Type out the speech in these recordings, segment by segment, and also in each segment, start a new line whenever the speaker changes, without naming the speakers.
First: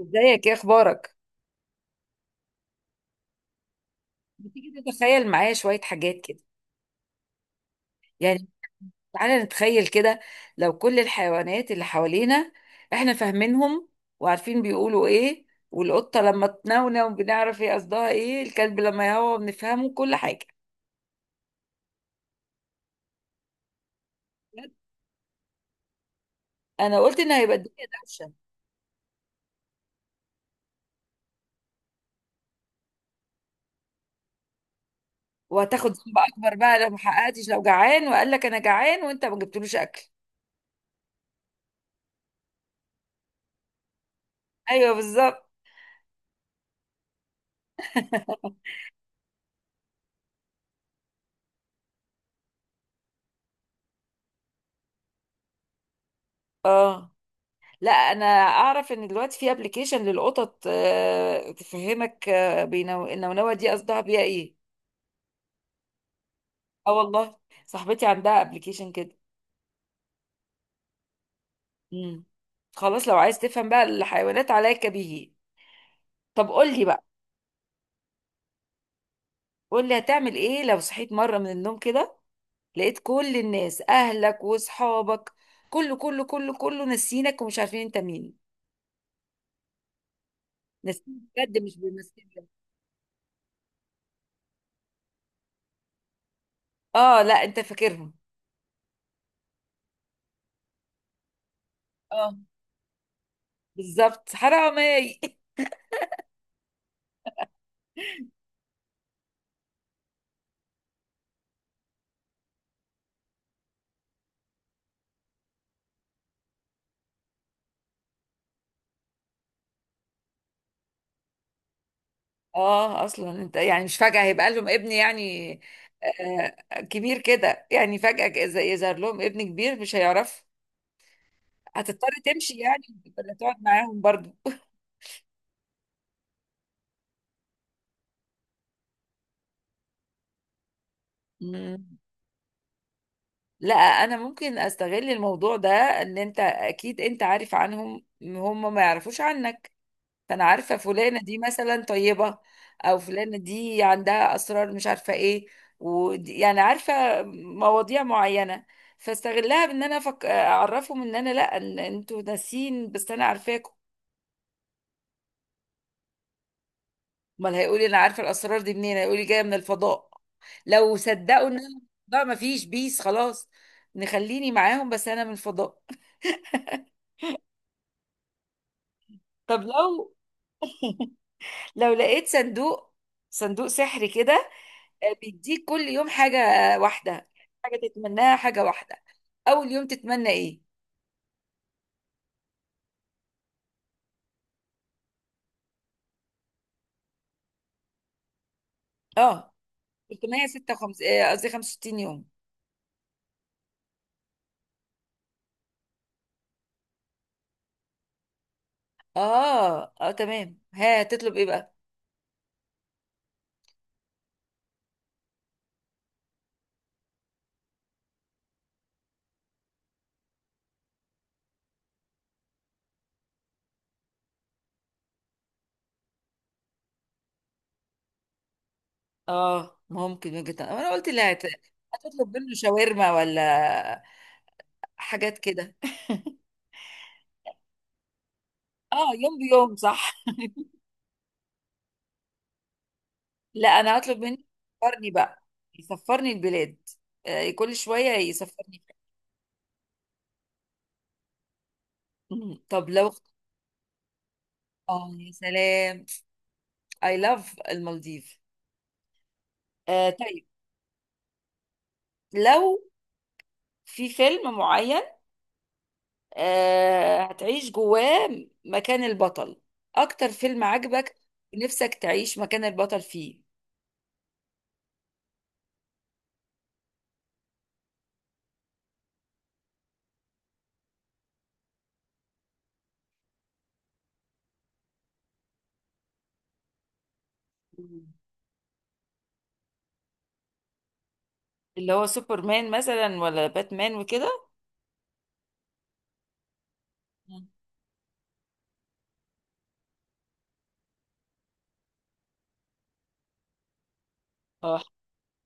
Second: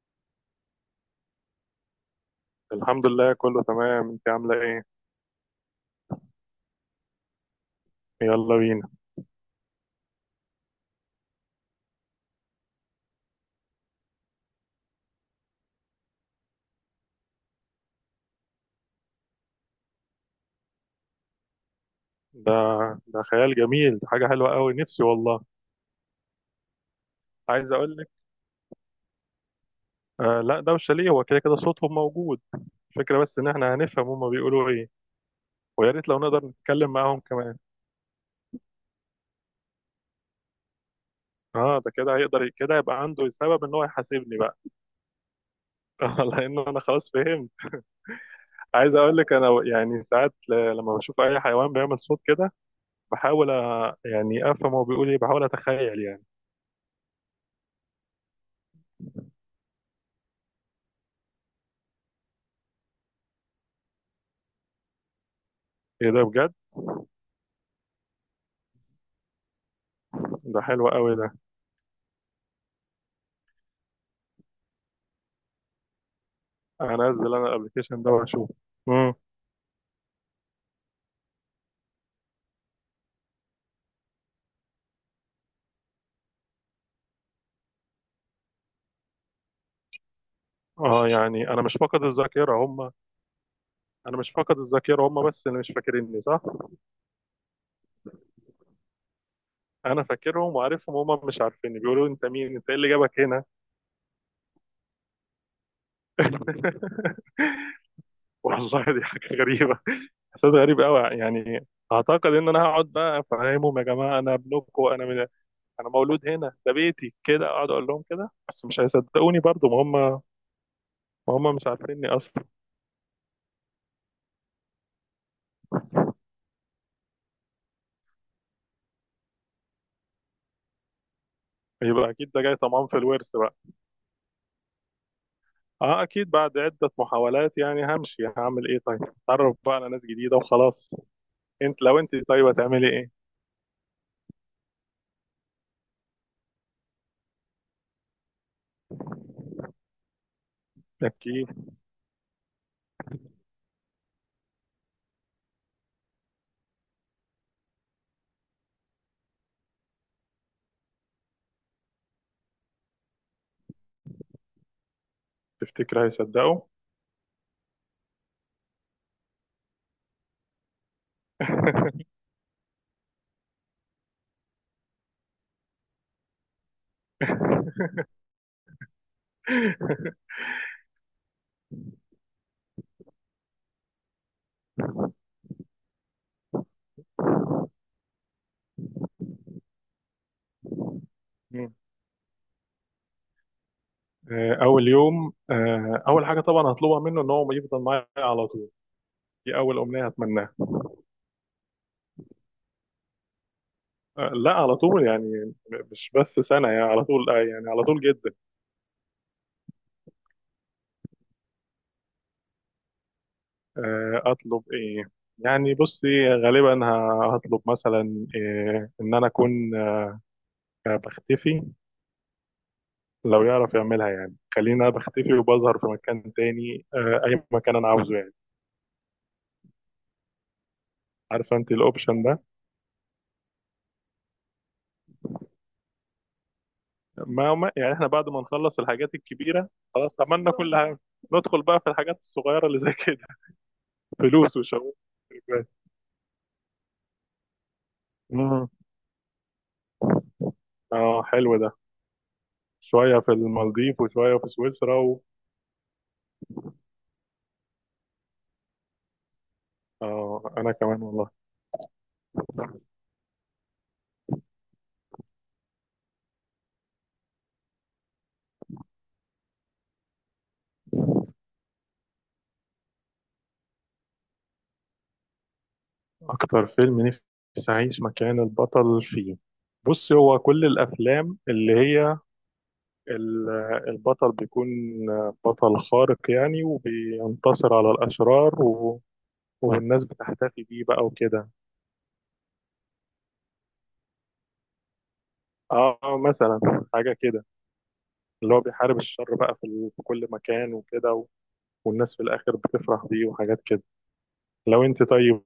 ازيك، ايه اخبارك؟
الحمد لله كله تمام، انت عامله ايه؟
بتيجي تتخيل معايا شوية حاجات كده يعني؟
يلا بينا.
تعالى نتخيل كده. لو كل الحيوانات اللي حوالينا احنا فاهمينهم وعارفين بيقولوا ايه، والقطة لما تنونو بنعرف هي قصدها ايه، الكلب لما يهوى بنفهمه كل حاجة.
ده ده خيال جميل، ده حاجه حلوه قوي، نفسي والله.
انا قلت ان هيبقى
عايز
الدنيا
اقول لك،
دوشة.
آه لا ده مش شاليه، هو كده كده صوتهم موجود. الفكره بس ان احنا هنفهم هما بيقولوا ايه.
وهتاخد
ويا ريت
ذنب
لو نقدر
اكبر بقى لو
نتكلم
ما
معاهم
حققتش،
كمان.
لو جعان وقال لك انا جعان وانت ما جبتلوش اكل.
اه ده كده هيقدر كده يبقى عنده سبب ان هو يحاسبني بقى.
ايوه، بالظبط.
لان انا خلاص فهمت. عايز اقول لك انا يعني ساعات لما بشوف اي حيوان بيعمل صوت كده، بحاول يعني افهم هو بيقول ايه، بحاول اتخيل يعني.
اه، لا انا اعرف ان دلوقتي في ابلكيشن للقطط تفهمك، النونوه دي قصدها بيها ايه.
ايه ده بجد؟
اه والله، صاحبتي عندها ابلكيشن كده.
ده حلو قوي ده.
امم. خلاص، لو عايز تفهم بقى الحيوانات عليك به. طب قول لي بقى،
هنزل انا الابلكيشن ده واشوف. امم
قول لي هتعمل ايه لو صحيت مره من النوم كده، لقيت كل الناس، اهلك واصحابك، كله كله كله كله ناسينك ومش عارفين انت مين.
اه
ناسين
يعني
بجد،
انا مش
مش
فاقد
بيمثلك.
الذاكره هم. انا مش فاقد الذاكره هم، بس اللي مش فاكريني صح.
اه، لا انت فاكرهم.
انا فاكرهم وعارفهم، هم مش عارفيني، بيقولوا انت
اه،
مين، انت ايه اللي جابك هنا.
بالظبط، حرامي.
والله دي حاجه غريبه، احساس غريب قوي يعني. اعتقد ان انا هقعد بقى افهمهم، يا جماعه انا ابنكم، انا من، انا مولود هنا، ده بيتي، كده اقعد اقول لهم كده، بس مش هيصدقوني برضو، ما هم مش عارفيني اصلا.
اه، اصلا انت يعني مش فجأة هيبقى لهم ابن يعني، آه كبير كده، يعني فجأة إذا يظهر لهم ابن كبير مش هيعرف. هتضطر
يبقى اكيد ده
تمشي
جاي
يعني
طمعان في الورث.
ولا تقعد معاهم برضو؟
اه اكيد بعد عدة محاولات يعني همشي، هعمل ايه طيب، اتعرف بقى على ناس جديدة وخلاص. انت
مم.
لو انت طيب هتعملي ايه؟
لا، انا ممكن استغل الموضوع ده، ان انت اكيد انت عارف عنهم، هم ما يعرفوش عنك، فانا عارفه فلانه دي
اكيد.
مثلا طيبه، او فلانه دي عندها اسرار مش عارفه ايه، ودي يعني عارفه مواضيع معينه، فاستغلها بان انا اعرفهم ان انا لا، إن انتوا ناسين بس انا عارفاكم.
تفتكر هيصدقوا؟
امال هيقولي انا عارفه الاسرار دي منين؟ هيقولي جايه من الفضاء. لو صدقوا ان انا بقى ما فيش بيس خلاص، نخليني معاهم بس انا من الفضاء. طب لو لقيت صندوق، صندوق سحري كده، بيديك كل يوم حاجة واحدة، حاجة تتمناها، حاجة واحدة، أول يوم تتمنى إيه؟
مم. آه، اول يوم آه، اول حاجة طبعا هطلبها منه ان هو يفضل معايا على طول.
آه،
دي اول امنية هتمناها.
356، قصدي 65 يوم.
آه، لا على طول يعني، مش بس سنة يعني، على طول آه، يعني على طول جدا.
آه تمام، ها تطلب إيه بقى؟
آه، اطلب ايه؟ يعني بصي غالبا هطلب مثلا آه، ان انا اكون آه، بختفي. لو يعرف يعملها يعني، خليني انا بختفي وبظهر في مكان تاني آه، اي مكان انا عاوزه يعني.
آه ممكن وجهة نظر. أنا قلت لا،
عارفه انت الاوبشن
هتطلب
ده.
منه شاورما ولا حاجات كده؟
يعني احنا بعد ما نخلص
آه،
الحاجات
يوم
الكبيره،
بيوم، صح.
خلاص عملنا كل حاجه، ندخل بقى في الحاجات الصغيره اللي زي كده.
لا، أنا هطلب منه
فلوس وشغل.
يسفرني بقى، يسفرني البلاد، آه كل شوية
امم
يسفرني.
اه حلو ده.
مم. طب لو
شويه في المالديف وشويه في سويسرا
آه
و...
يا سلام، I love المالديف. آه،
اه
طيب،
انا كمان والله.
لو في فيلم معين، آه هتعيش جواه مكان البطل، اكتر فيلم عجبك نفسك تعيش مكان البطل فيه؟
اكتر فيلم نفسي اعيش مكان البطل فيه، بص هو كل الافلام اللي هي ال- البطل بيكون بطل خارق يعني، وبينتصر على
مم.
الأشرار و... والناس بتحتفي بيه بقى وكده.
اللي هو سوبرمان مثلا ولا باتمان وكده؟
اه مثلا، حاجة كده.
مم.
اللي هو بيحارب الشر بقى في, ال... في كل مكان وكده و... والناس في الآخر بتفرح بيه وحاجات كده.
اه،
لو انت طيب.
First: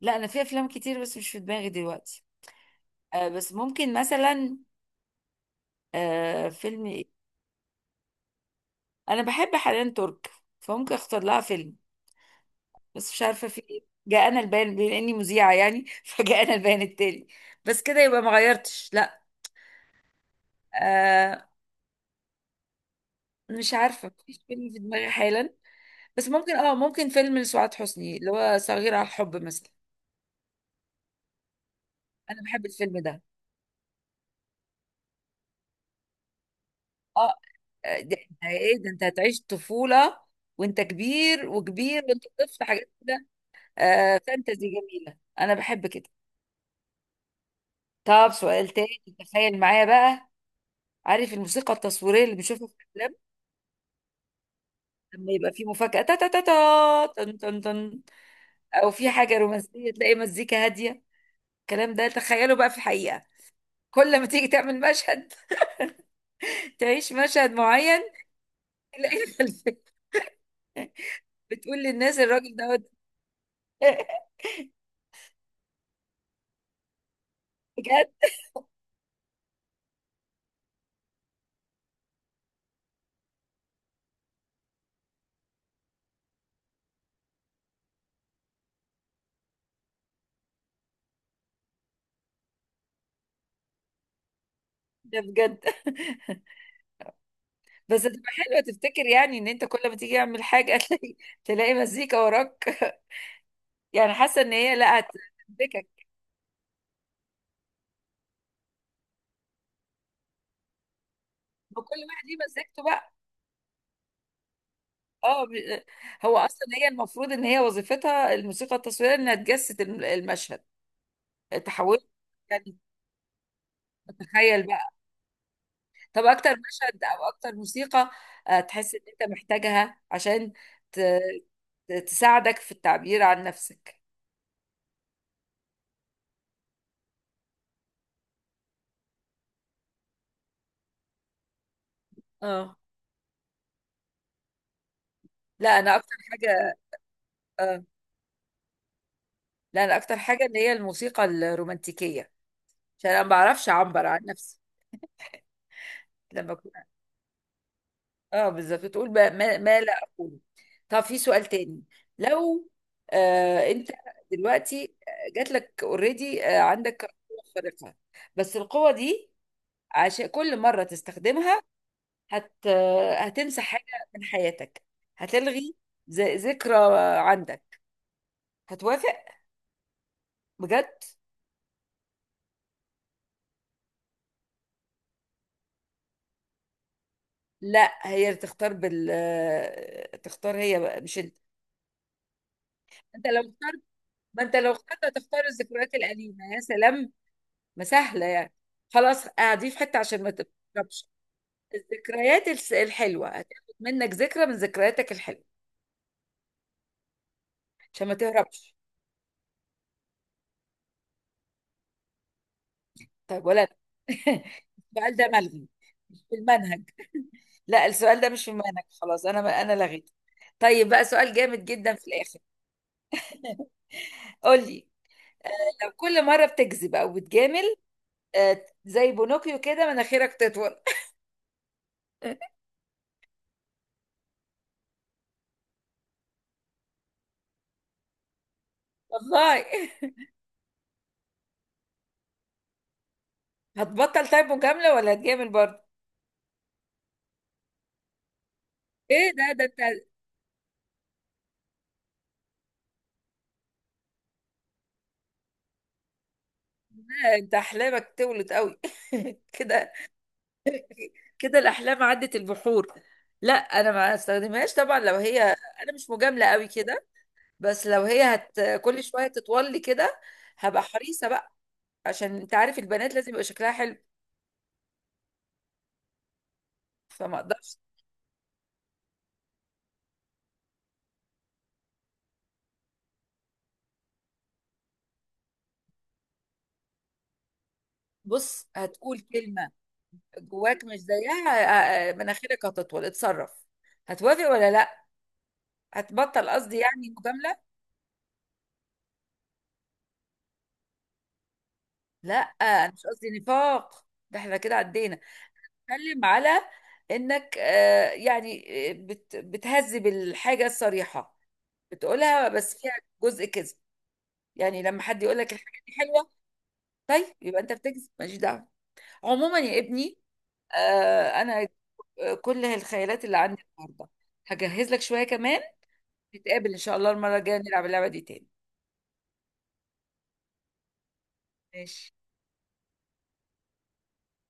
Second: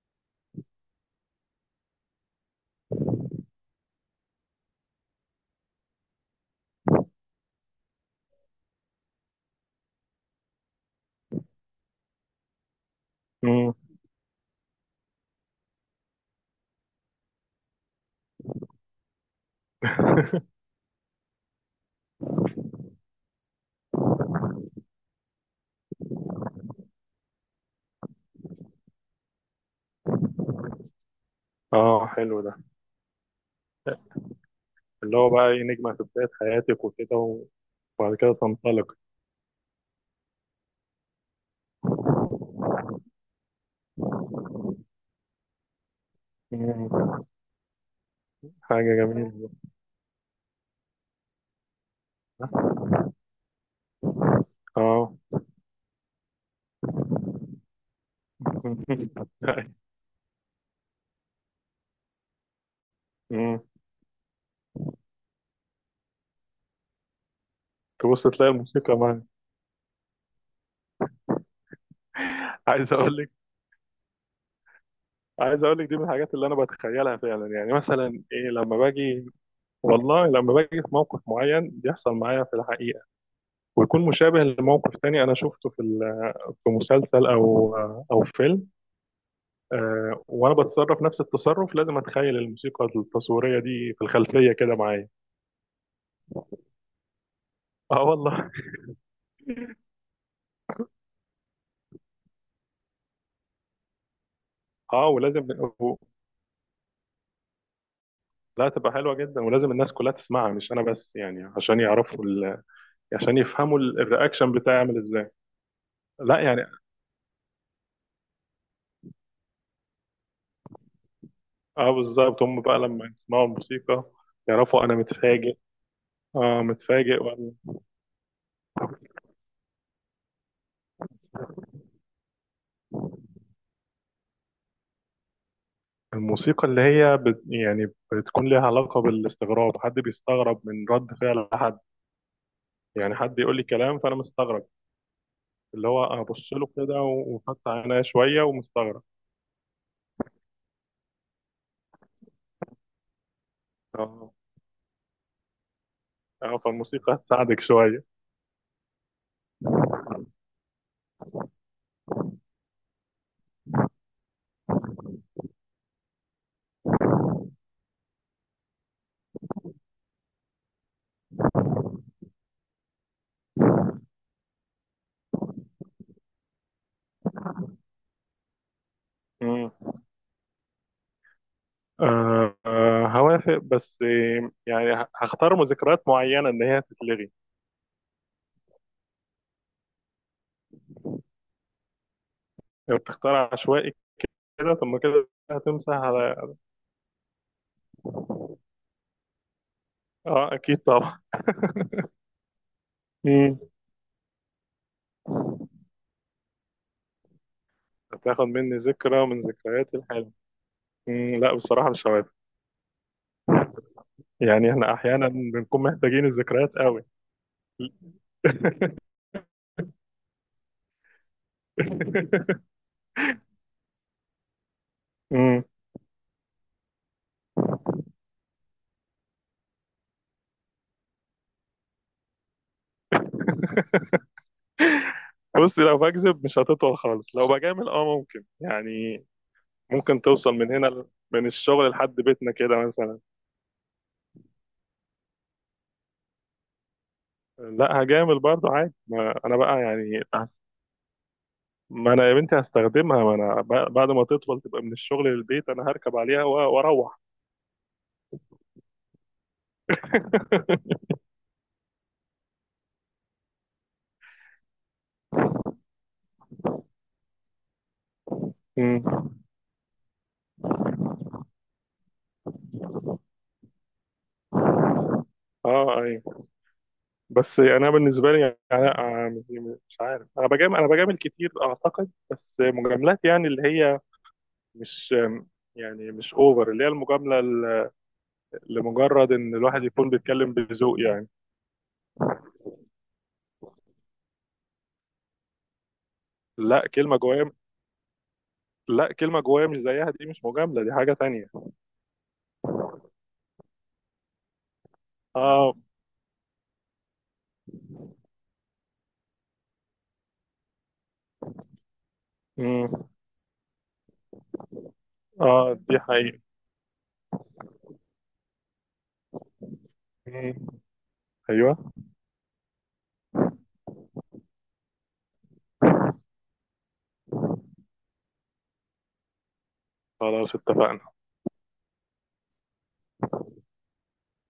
لا انا في افلام كتير بس مش في دماغي دلوقتي. آه بس ممكن مثلا، فيلم إيه؟ انا بحب حنان ترك، فممكن اختار لها فيلم، بس مش عارفه في
مم.
ايه. جاءنا البيان، بما اني مذيعه يعني، فجاءنا البيان التالي. بس كده يبقى ما غيرتش، لا. آه، مش عارفة، مفيش فيلم في دماغي حالا، بس ممكن، ممكن فيلم لسعاد حسني، اللي هو صغير على الحب مثلا.
اه حلو
انا
ده.
بحب الفيلم ده.
اللي هو بقى ايه، نجمة في بداية حياتك وكده،
اه،
وبعد
ده،
كده
ده ايه
تنطلق.
انت هتعيش طفولة وانت كبير، وكبير وانت طفل، حاجات كده. فانتزي جميلة، انا بحب كده.
مم.
طب، سؤال
حاجة
تاني،
جميلة.
تخيل معايا بقى. عارف الموسيقى التصويرية اللي بنشوفها في الافلام؟
اه.
لما يبقى في مفاجأة، تا تا تا تا تن تن تن، او في حاجة رومانسية تلاقي مزيكا هادية، الكلام ده تخيله بقى في الحقيقة.
مم.
كل ما تيجي تعمل مشهد، تعيش مشهد معين،
تبص تلاقي الموسيقى معاك.
تلاقي الخلفية بتقول للناس الراجل دوت.
عايز اقول لك، عايز اقول لك دي من الحاجات اللي انا بتخيلها فعلا، يعني
بجد؟
مثلا ايه لما باجي، والله لما باجي في موقف معين بيحصل معايا في الحقيقه، ويكون مشابه لموقف تاني انا شفته في في مسلسل او او فيلم، آه وانا بتصرف نفس التصرف، لازم اتخيل الموسيقى التصويريه دي في الخلفيه كده معايا.
ده بجد. بس
اه
تبقى
والله.
حلوة تفتكر يعني ان انت كل ما تيجي تعمل حاجة تلاقي مزيكا وراك. يعني حاسة ان هي لا
اه ولازم و-
هتفكك
لا تبقى حلوه جدا، ولازم الناس كلها تسمعها مش انا بس يعني، عشان
وكل
يعرفوا
واحد ليه
ال...
مزيكته بقى.
عشان يفهموا الرياكشن بتاعي عامل ازاي.
اه ب- هو
لا يعني.
اصلا هي المفروض ان هي وظيفتها الموسيقى التصويرية انها تجسد المشهد،
اه
تحول
بالظبط، هم
يعني،
بقى لما يسمعوا الموسيقى
تتخيل
يعرفوا
بقى.
انا متفاجئ.
طب اكتر
اه
مشهد
متفاجئ،
او اكتر موسيقى تحس ان انت محتاجها عشان ت... تساعدك في التعبير عن نفسك؟
الموسيقى اللي هي بت يعني بتكون ليها علاقة بالاستغراب، حد بيستغرب من رد فعل حد،
اه
يعني حد يقول لي كلام فانا مستغرب،
لا
اللي
انا
هو
اكتر
ابص له
حاجه
كده وفتح
آه،
عينيا شوية ومستغرب.
لا، انا اكتر حاجه اللي هي الموسيقى الرومانتيكيه، عشان انا ما بعرفش اعبر عن
اه.
نفسي لما
اه
اكون.
فالموسيقى هتساعدك شوية.
اه، بالظبط، تقول بقى ما لا اقوله. طب، في سؤال تاني، لو انت دلوقتي جات لك اوريدي عندك قوه خارقه، بس القوه دي عشان كل مره تستخدمها هت هتمسح حاجة من حياتك، هتلغي ذكرى عندك، هتوافق؟
مم.
بجد.
آه آه هوافق، بس آه، يعني هختار ذكريات معينة ان هي تتلغي.
لا، هي اللي تختار، تختار هي بقى مش انت.
لو
انت
تختار
لو اخترت
عشوائي،
ما انت لو
كده ثم
اخترت
كده
هتختار الذكريات
هتمسح على.
الأليمة يا سلام، ما سهلة يعني، خلاص اعديه في حتة عشان ما
اه اكيد
تهربش.
طبعا.
الذكريات الحلوة،
مم.
هتاخد منك ذكرى من ذكرياتك الحلوة عشان ما
هتاخد
تهربش.
مني ذكرى من ذكرياتي الحلوة. مم. لا بصراحة مش هوافق،
طيب ولا.
يعني احنا
السؤال ده
احيانا
ملغي،
بنكون
مش
محتاجين
في
الذكريات
المنهج،
قوي.
لا، السؤال ده مش في مهنك، خلاص، انا لغيته. طيب بقى، سؤال جامد جدا في الاخر، قول لي،
مم.
لو كل مره بتكذب او بتجامل، زي بونوكيو كده مناخيرك تطول.
بص لو بكذب مش هتطول خالص، لو بجامل اه ممكن يعني،
والله،
ممكن توصل من هنا من الشغل لحد بيتنا كده مثلا.
هتبطل طيب مجامله ولا هتجامل برضه؟
لا هجامل برضه عادي،
ايه
ما
ده
انا
ده
بقى
انت.
يعني ما انا يا بنتي هستخدمها، ما انا بعد ما تطول تبقى من الشغل للبيت انا هركب عليها واروح.
انت احلامك تولد قوي كده كده، الاحلام عدت البحور. لا، انا ما استخدمهاش طبعا، لو هي، انا مش مجامله قوي كده، بس لو هي
مم.
كل شويه تطول لي كده، هبقى حريصه بقى، عشان انت عارف البنات لازم يبقى شكلها حلو،
اه ايوه.
فما
بس يعني
اقدرش.
انا بالنسبه لي يعني يعني أنا آه، مش عارف، انا بجامل، انا بجامل كتير اعتقد، بس مجاملات يعني اللي هي مش، يعني مش اوفر، اللي هي المجامله
بص، هتقول
لمجرد ان
كلمة
الواحد يكون بيتكلم
جواك
بذوق
مش
يعني.
زيها، مناخيرك هتطول، اتصرف، هتوافق ولا لا؟ هتبطل قصدي
لا
يعني
كلمه جوايا،
مجاملة.
لا كلمه جوايا مش زيها، دي مش مجامله، دي حاجه تانية.
لا، انا مش قصدي نفاق، ده احنا كده عدينا،
اه.
اتكلم على انك بتهذب الحاجة الصريحة بتقولها بس فيها
امم.
جزء كذب، يعني لما حد يقول لك
اه
الحاجة دي
دي
حلوة،
حقيقة.
طيب يبقى انت بتكذب ماليش دعوة. عموما يا ابني،
امم.
انا
ايوه.
كل الخيالات اللي عندي النهارده هجهز لك شويه كمان، نتقابل ان شاء الله المره الجايه نلعب اللعبه دي تاني.
خلاص اتفقنا.
ماشي.